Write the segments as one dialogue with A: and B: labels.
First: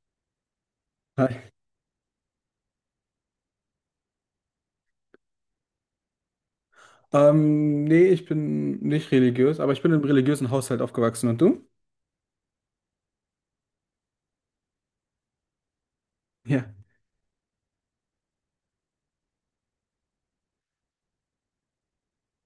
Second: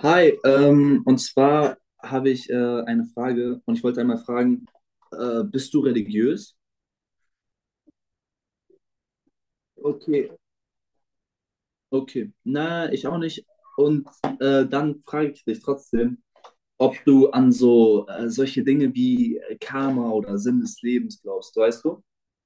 A: Hi, und
B: Hi.
A: zwar habe ich eine Frage und ich wollte einmal fragen, bist du religiös?
B: Nee, ich bin nicht religiös, aber ich bin im
A: Okay.
B: religiösen Haushalt aufgewachsen. Und du?
A: Okay, na, ich auch nicht. Und dann frage ich dich trotzdem,
B: Ja.
A: ob du an so solche Dinge wie Karma oder Sinn des Lebens glaubst, weißt du?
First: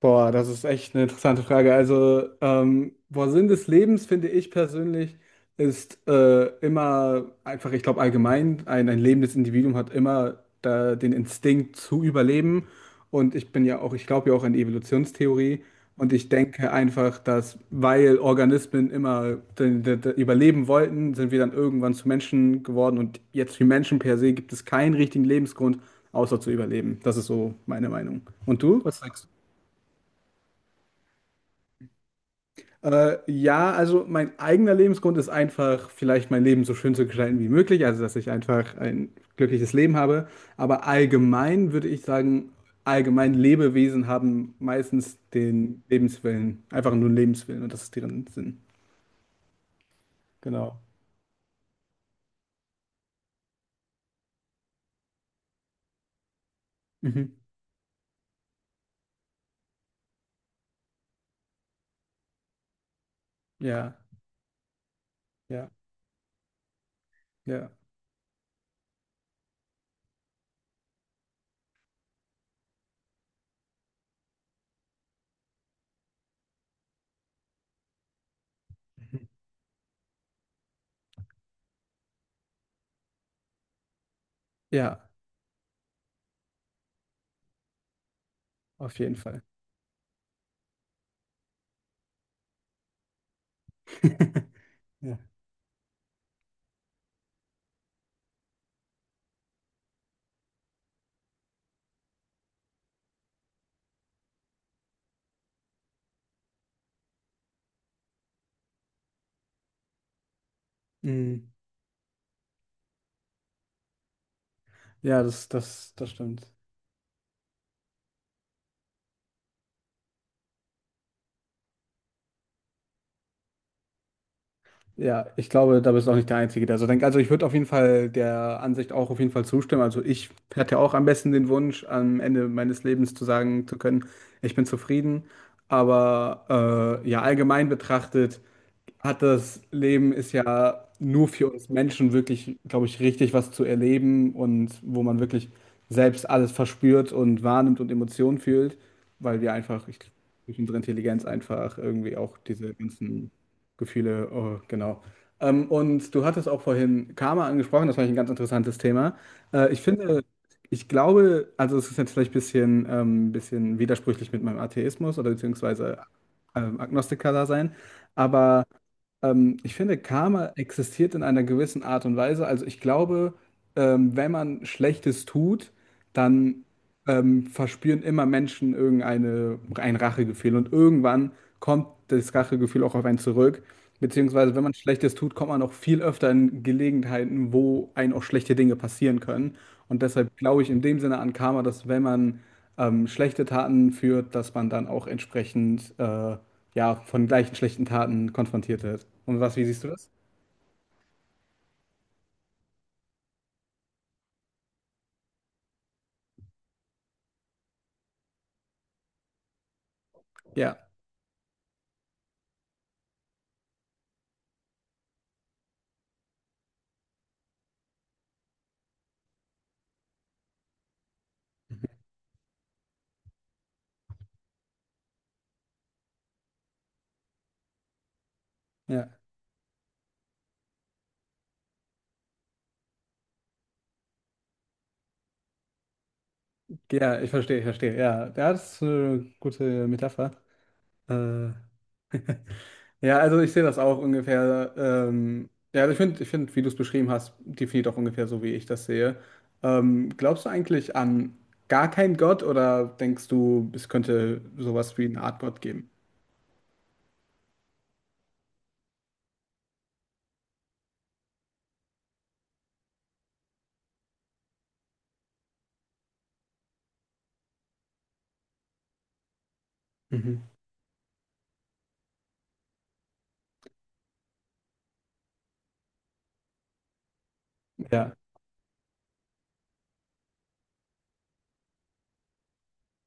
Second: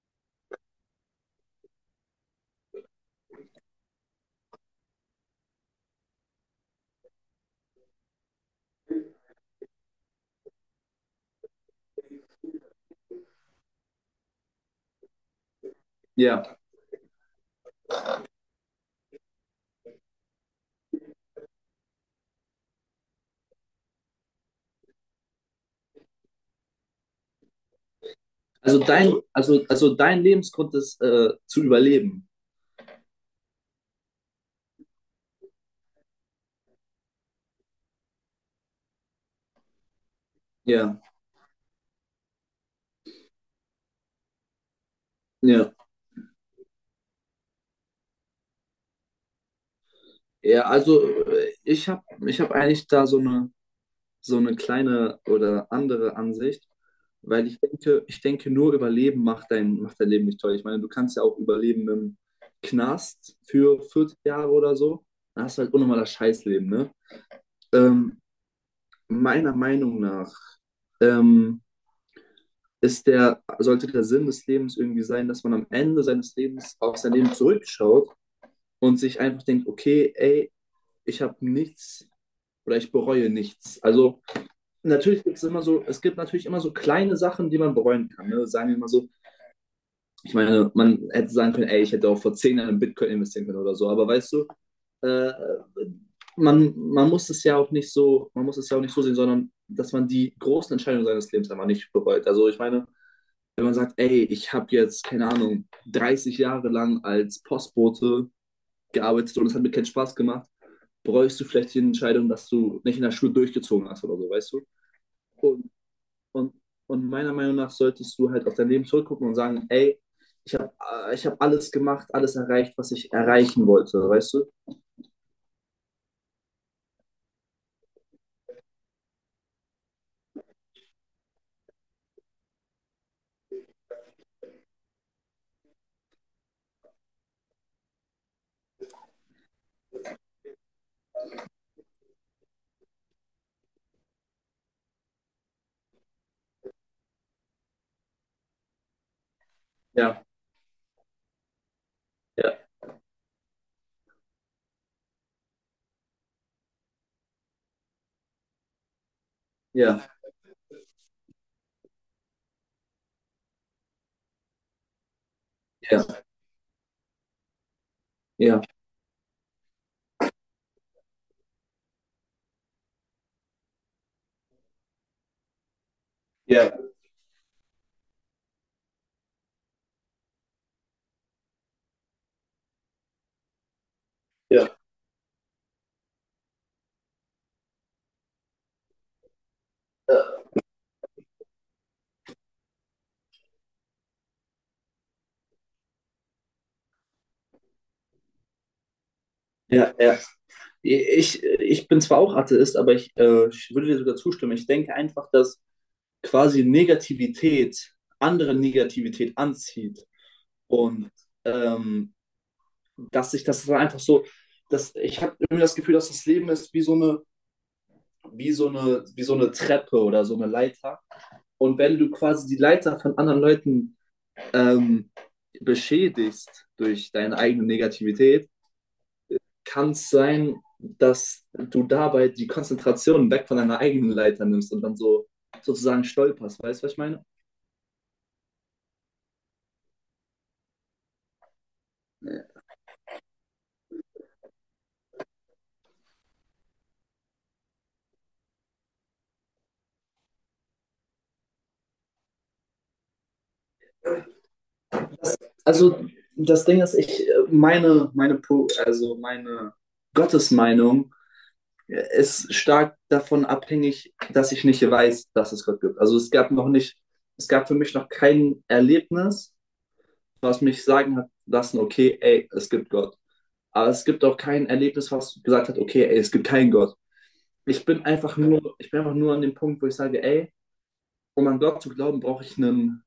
B: Boah, das ist echt eine interessante Frage. Also, boah, Sinn des Lebens, finde ich persönlich, ist immer einfach, ich glaube, allgemein, ein lebendes Individuum hat immer da den Instinkt zu überleben. Und ich bin ja auch, ich glaube ja auch an die Evolutionstheorie. Und ich
A: Ja,
B: denke einfach, dass weil Organismen immer den überleben wollten, sind wir dann irgendwann zu Menschen geworden. Und jetzt wie Menschen per se gibt es keinen richtigen Lebensgrund, außer zu überleben. Das ist so meine Meinung. Und
A: also
B: du? Was sagst du?
A: dein Lebensgrund ist zu überleben.
B: Ja, also mein eigener Lebensgrund ist einfach, vielleicht mein Leben so schön zu gestalten wie möglich, also dass ich einfach ein glückliches Leben habe. Aber
A: Ja,
B: allgemein würde ich sagen, allgemein Lebewesen haben meistens
A: Ja,
B: den Lebenswillen, einfach nur einen Lebenswillen und das ist deren Sinn.
A: ja,
B: Genau.
A: also ich hab eigentlich da so eine, so eine kleine oder andere Ansicht,
B: Mhm.
A: weil ich denke, nur Überleben macht dein Leben nicht toll. Ich meine, du kannst ja auch überleben im Knast für
B: Ja,
A: 40 Jahre oder so. Dann hast du
B: ja,
A: halt unnormal das Scheißleben, ne?
B: ja,
A: Ähm, Meiner Meinung nach ähm, ist der Sinn des Lebens irgendwie sein, dass man am Ende seines Lebens auf sein Leben zurückschaut und sich einfach denkt: okay, ey, ich habe nichts, oder ich bereue nichts. Also
B: ja,
A: natürlich gibt es immer so, es gibt natürlich immer so kleine Sachen, die man bereuen kann, ne? Sagen wir mal
B: auf
A: so,
B: jeden Fall.
A: ich meine, man hätte sagen können, ey, ich hätte auch vor 10 Jahren in Bitcoin investieren können oder so, aber weißt du,
B: Ja,
A: äh, man, man muss es ja auch nicht so, man muss es ja auch nicht so sehen, sondern dass man die großen Entscheidungen seines Lebens einfach nicht bereut. Also ich meine, wenn man sagt, ey, ich habe jetzt, keine Ahnung, 30 Jahre lang als Postbote gearbeitet und es hat mir keinen Spaß gemacht, bereust
B: mm.
A: du vielleicht die Entscheidung, dass du nicht in der Schule durchgezogen hast oder so, weißt du?
B: Ja, das,
A: Und
B: das, das stimmt.
A: Und, und meiner Meinung nach solltest du halt auf dein Leben zurückgucken und sagen, ey, ich habe ich hab alles gemacht, alles erreicht, was ich erreichen wollte, weißt du?
B: Ja, ich glaube, da bist du auch nicht der Einzige, der so denkt. Also ich würde auf jeden Fall der Ansicht auch auf jeden Fall zustimmen. Also ich hatte auch am besten den Wunsch, am Ende meines Lebens zu sagen zu können, ich bin zufrieden. Aber ja, allgemein betrachtet hat das Leben ist ja nur für uns Menschen wirklich, glaube ich, richtig was zu erleben und wo man wirklich selbst alles verspürt und wahrnimmt und Emotionen fühlt, weil wir einfach ich,
A: Ja,
B: durch unsere Intelligenz einfach irgendwie auch
A: ja.
B: diese ganzen Gefühle, oh, genau. Und du hattest auch vorhin Karma angesprochen, das fand ich ein ganz interessantes Thema. Ich
A: Ja,
B: finde, ich glaube, also es ist jetzt vielleicht ein bisschen, bisschen widersprüchlich mit meinem Atheismus oder beziehungsweise Agnostiker da sein,
A: ja, ja,
B: aber ich finde, Karma existiert in einer gewissen Art und Weise. Also ich glaube, wenn man Schlechtes tut, dann
A: ja,
B: verspüren immer Menschen irgendeine, ein Rachegefühl. Und irgendwann kommt das Rachegefühl auch auf einen zurück. Beziehungsweise, wenn
A: ja.
B: man Schlechtes tut, kommt man auch viel öfter in Gelegenheiten, wo einem auch schlechte Dinge passieren können. Und deshalb glaube ich in dem Sinne an Karma, dass wenn man schlechte Taten führt, dass man dann auch entsprechend ja, von gleichen schlechten Taten konfrontiert wird. Und was, wie siehst du
A: Ja,
B: das?
A: ja. Ich bin zwar auch Atheist, aber ich, ich würde dir sogar zustimmen. Ich denke einfach, dass quasi Negativität andere Negativität anzieht
B: Ja,
A: und ähm, dass sich das dann einfach so, dass ich habe irgendwie das Gefühl, dass das Leben ist wie so eine, wie so eine, wie so eine Treppe oder so eine Leiter. Und wenn du quasi die Leiter von anderen Leuten ähm, beschädigst durch deine eigene Negativität,
B: ja,
A: kann es sein, dass du dabei die Konzentration weg von deiner eigenen Leiter nimmst und dann so sozusagen stolperst. Weißt du, was ich
B: ja,
A: meine?
B: ich verstehe. Ja, ja, das ist eine gute Metapher. Äh, Ja, also ich sehe das auch ungefähr. Ja, also ich finde, ich find, wie du es beschrieben hast, definiert auch ungefähr so, wie ich das sehe. Glaubst du eigentlich an gar keinen Gott oder denkst du, es könnte sowas wie eine Art Gott geben?
A: Also das Ding ist, ich meine, meine, also meine Gottesmeinung ist stark davon abhängig, dass ich nicht weiß, dass es Gott gibt. Also es gab für mich noch kein Erlebnis,
B: Mhm.
A: was mich sagen hat lassen: okay, ey, es gibt Gott. Aber es gibt auch kein Erlebnis, was gesagt hat: okay, ey, es gibt keinen Gott.
B: Ja,
A: Ich bin einfach nur an dem Punkt, wo ich sage: ey, um an Gott zu glauben, brauche ich einen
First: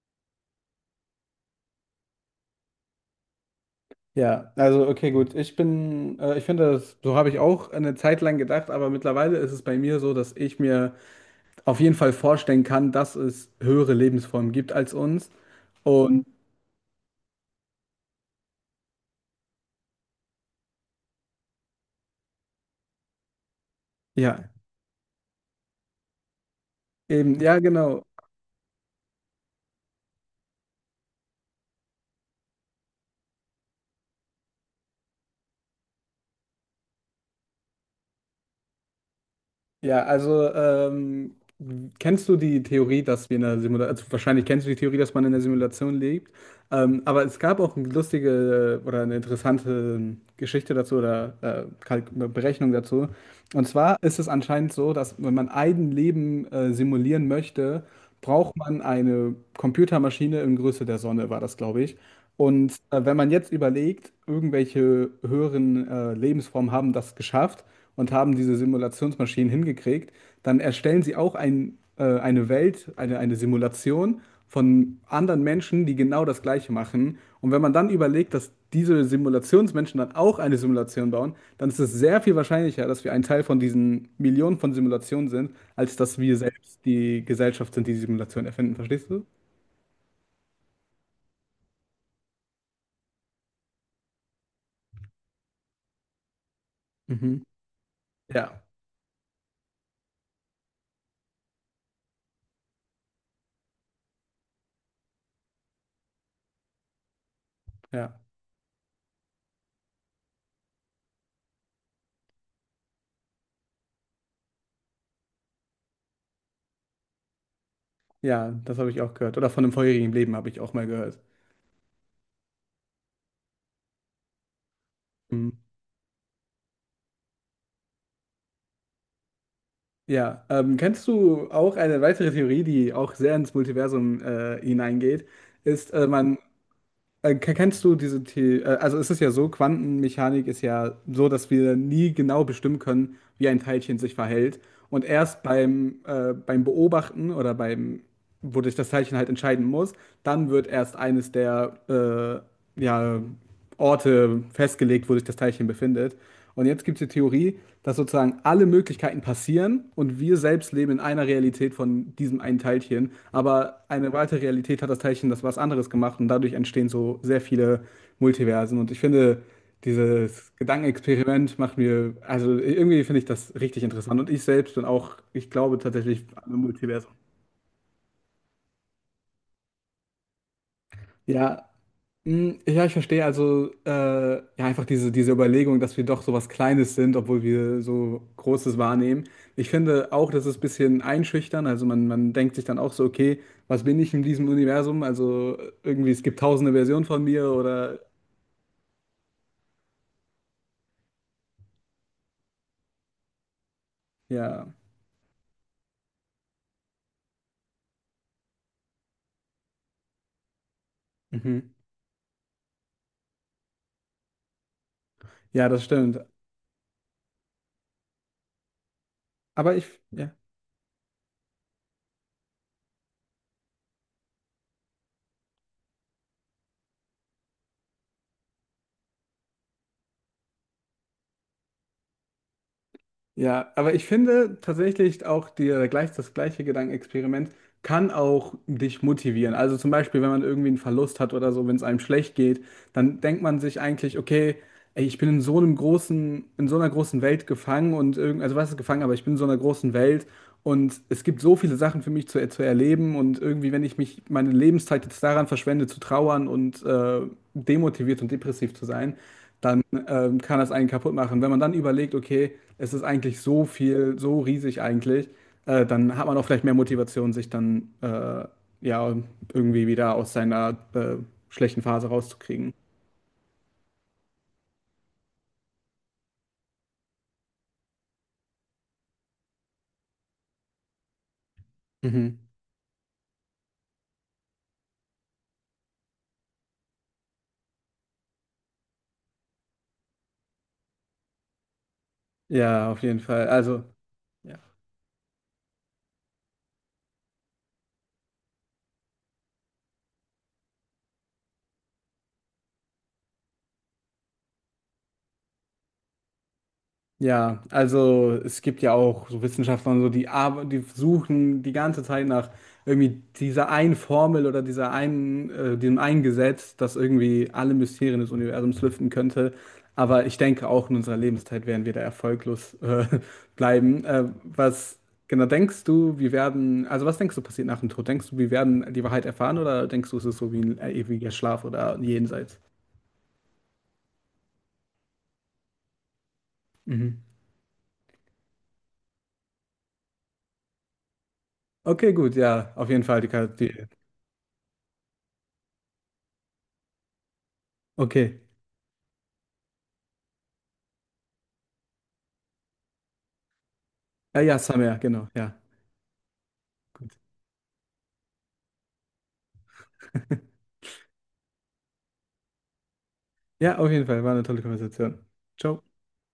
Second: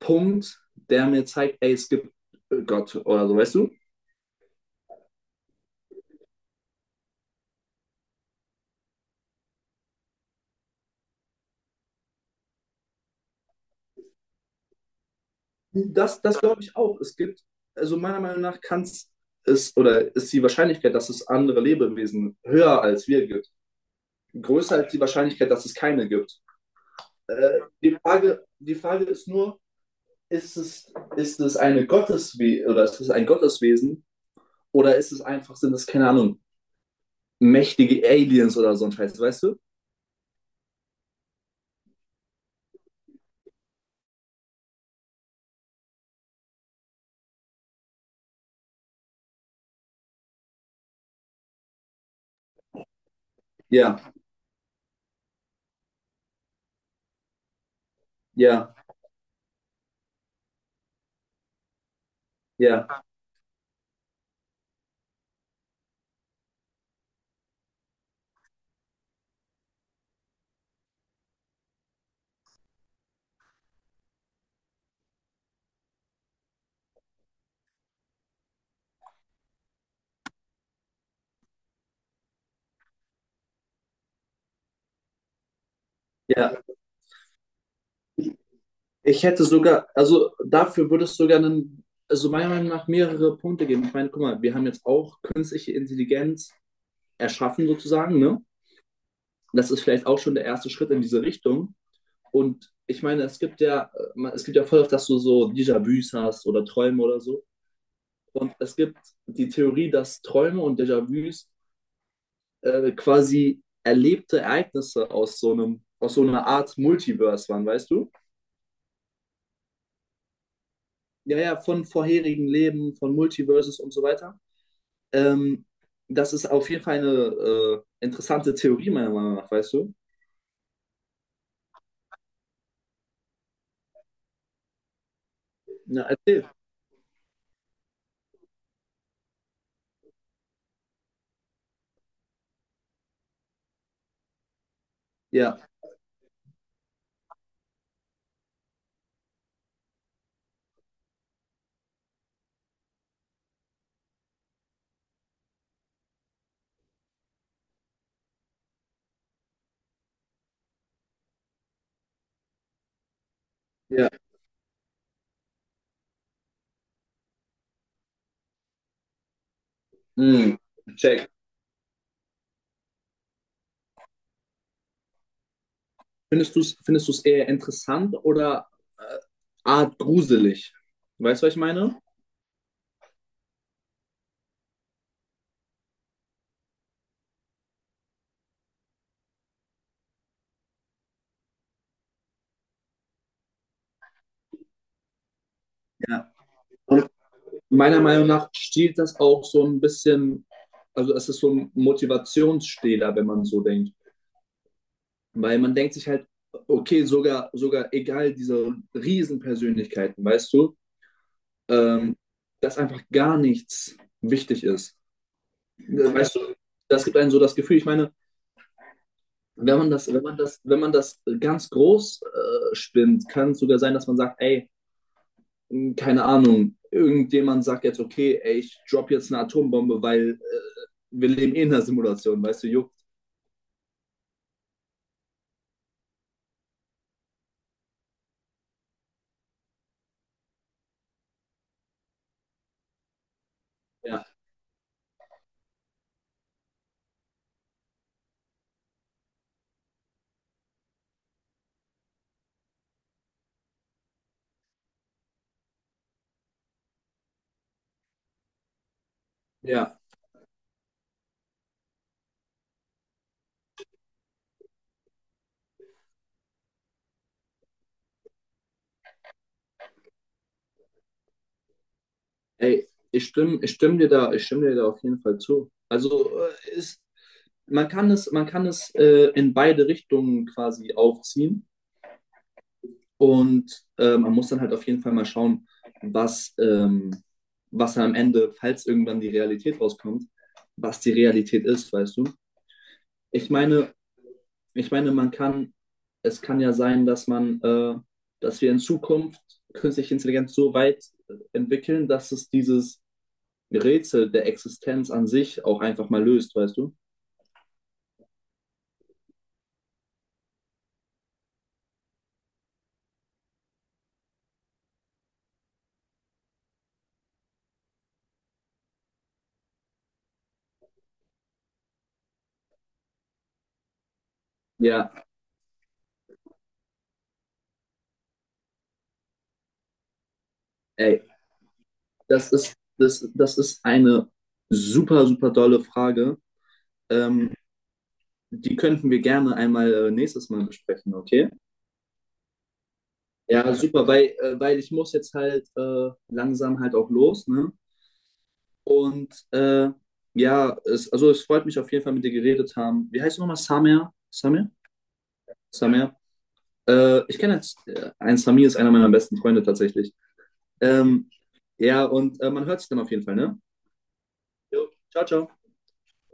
A: Punkt, der mir zeigt, ey, es gibt Gott oder so, weißt du?
B: ja, also okay, gut. Ich bin, ich finde, das, so habe ich auch eine Zeit lang gedacht, aber mittlerweile ist es bei mir so, dass ich mir auf jeden Fall vorstellen kann, dass es höhere Lebensformen gibt als uns.
A: Das,
B: Und
A: das glaube ich auch. Es gibt, also meiner Meinung nach kann es oder ist die Wahrscheinlichkeit, dass es andere Lebewesen höher als wir gibt,
B: ja,
A: größer als die Wahrscheinlichkeit, dass es keine gibt.
B: eben, ja, genau.
A: Die Frage ist nur, ist es eine Gotteswe oder ist es ein Gotteswesen oder ist es einfach, sind es, keine Ahnung, mächtige Aliens oder so ein Scheiß, weißt du?
B: Ja, also kennst du die Theorie, dass wir in einer Simulation, also wahrscheinlich kennst du die Theorie, dass man in einer Simulation lebt, aber es gab auch eine lustige oder eine interessante Geschichte dazu oder Kalk- Berechnung dazu. Und
A: Ja,
B: zwar ist es anscheinend so, dass wenn man ein Leben simulieren möchte, braucht
A: ja,
B: man eine Computermaschine in Größe der Sonne, war das, glaube ich. Und
A: ja,
B: wenn man jetzt überlegt, irgendwelche höheren Lebensformen haben das geschafft und haben diese Simulationsmaschinen hingekriegt, dann erstellen sie auch ein, eine Welt, eine Simulation von anderen Menschen, die genau das Gleiche machen. Und wenn man dann überlegt, dass diese Simulationsmenschen dann auch eine Simulation bauen, dann ist es sehr viel wahrscheinlicher, dass wir ein Teil von diesen Millionen von Simulationen sind, als dass wir
A: ja.
B: selbst die Gesellschaft sind, die die Simulation erfinden. Verstehst
A: Ich
B: du?
A: hätte sogar, also dafür würde es sogar einen, also meiner Meinung nach mehrere Punkte geben. Ich meine, guck mal, wir haben jetzt auch künstliche Intelligenz
B: Mhm.
A: erschaffen sozusagen, ne?
B: Ja,
A: Das ist vielleicht auch schon der erste Schritt in diese Richtung. Und ich meine, es gibt ja, es gibt ja voll oft, dass du so Déjà-vus hast oder Träume oder so.
B: ja,
A: Und es gibt die Theorie, dass Träume und Déjà-vus quasi erlebte Ereignisse aus so einem, aus so einer Art Multiverse waren, weißt du?
B: ja, das habe ich auch gehört. Oder von einem vorherigen Leben habe ich auch mal gehört.
A: Ja, ja, von vorherigen Leben, von Multiverses und so weiter.
B: Mhm.
A: Ähm, das ist auf jeden Fall eine interessante Theorie, meiner Meinung nach, weißt du?
B: Ja, kennst du auch eine weitere Theorie, die auch sehr ins Multiversum hineingeht, ist,
A: Ja,
B: man,
A: erzähl.
B: ke- kennst du diese The also es ist ja so, Quantenmechanik ist ja so, dass wir nie genau bestimmen können, wie ein Teilchen sich verhält. Und erst
A: Ja,
B: beim, beim Beobachten oder beim, wo wodurch das Teilchen halt entscheiden muss, dann wird erst eines der, ja, Orte festgelegt, wo sich das Teilchen befindet. Und jetzt gibt es die Theorie, dass sozusagen alle Möglichkeiten passieren und wir selbst leben in einer Realität von diesem einen Teilchen. Aber
A: ja.
B: eine weitere Realität hat das Teilchen das was anderes gemacht und dadurch entstehen so sehr viele Multiversen. Und ich finde, dieses
A: Mm, check.
B: Gedankenexperiment macht mir, also irgendwie finde ich das richtig interessant. Und ich selbst bin auch, ich glaube tatsächlich an ein
A: Findest
B: Multiversum.
A: du's eher interessant oder äh, art gruselig? Weißt du, was ich
B: Ja,
A: meine?
B: Mm, Ja, ich verstehe also ja einfach diese, diese Überlegung, dass wir doch so was Kleines sind, obwohl wir so Großes wahrnehmen. Ich finde auch, das ist ein bisschen einschüchtern. Also man denkt sich dann auch so, okay, was bin ich in diesem Universum? Also irgendwie, es
A: Ja.
B: gibt tausende
A: Und
B: Versionen von mir
A: meiner
B: oder
A: Meinung nach stiehlt das auch so ein bisschen, also es ist so ein Motivationsstehler, wenn man so denkt.
B: ja.
A: Weil man denkt sich halt, okay, sogar egal diese Riesenpersönlichkeiten, weißt du,
B: Mhm.
A: ähm, dass einfach gar nichts wichtig ist.
B: Ja, das stimmt.
A: Weißt du, das gibt einem so das Gefühl. Ich meine,
B: Aber ich, ja.
A: wenn man das ganz groß spinnt, kann es sogar sein, dass man sagt, ey, keine Ahnung, irgendjemand sagt jetzt: okay, ey, ich drop jetzt eine Atombombe, weil wir leben eh in einer Simulation, weißt du, juckt.
B: Ja, aber ich finde tatsächlich auch die, gleich, das gleiche Gedankenexperiment kann auch dich motivieren. Also zum Beispiel, wenn man irgendwie einen Verlust hat oder so, wenn es einem schlecht geht, dann denkt man sich eigentlich,
A: Ja,
B: okay, ey, ich bin in so einem großen, in so einer großen Welt gefangen und irgend, also was ist gefangen, aber ich bin in so einer großen Welt und es gibt so viele Sachen für mich zu erleben und irgendwie, wenn ich mich meine Lebenszeit jetzt daran verschwende, zu trauern und demotiviert und depressiv zu sein, dann
A: ja.
B: kann das einen kaputt machen. Wenn man dann überlegt, okay, es ist eigentlich so viel, so riesig eigentlich, dann hat man auch vielleicht mehr Motivation, sich dann ja irgendwie wieder aus seiner schlechten Phase rauszukriegen.
A: Ey, ich stimme dir da auf jeden Fall zu. Also man kann es, in beide Richtungen quasi aufziehen.
B: Mhm.
A: Und man muss dann halt auf jeden Fall mal schauen, was, ähm, was am Ende, falls irgendwann die Realität rauskommt, was die Realität ist, weißt du?
B: Ja, auf jeden
A: Ich
B: Fall. Also.
A: meine,
B: Ja.
A: man kann, es kann ja sein, dass dass wir in Zukunft künstliche Intelligenz so weit entwickeln, dass es dieses Rätsel der Existenz an sich auch einfach mal löst, weißt du?
B: Ja, also es gibt ja auch so Wissenschaftler und so, die, arbe- die suchen die ganze Zeit nach irgendwie dieser einen Formel oder dieser einen, dem einen Gesetz, das irgendwie alle Mysterien des Universums lüften könnte. Aber ich denke, auch in unserer Lebenszeit werden wir da erfolglos bleiben. Was
A: Ja,
B: genau denkst du, wir werden, also was denkst du passiert nach dem Tod? Denkst du, wir werden die Wahrheit erfahren oder denkst du, es ist so wie ein
A: ey,
B: ewiger Schlaf oder ein Jenseits?
A: das ist eine super dolle Frage.
B: Mhm.
A: Ähm, Die könnten wir gerne einmal nächstes Mal besprechen, okay?
B: Okay, gut, ja, auf jeden Fall, die, Ka-
A: Ja,
B: die,
A: super, weil, weil ich muss jetzt halt langsam halt auch los, ne?
B: okay.
A: Und ja, also es freut mich auf jeden Fall, mit dir geredet haben. Wie heißt du nochmal? Samir?
B: Ja, ja,
A: Samir?
B: Summer, genau, ja.
A: Samir?
B: Gut.
A: Ich kenne jetzt, ein Samir ist einer meiner besten Freunde tatsächlich. Ähm, ja, und man hört sich dann auf jeden Fall, ne?
B: Ja, auf jeden Fall, war eine tolle
A: Jo, ciao,
B: Konversation.
A: ciao.
B: Ciao.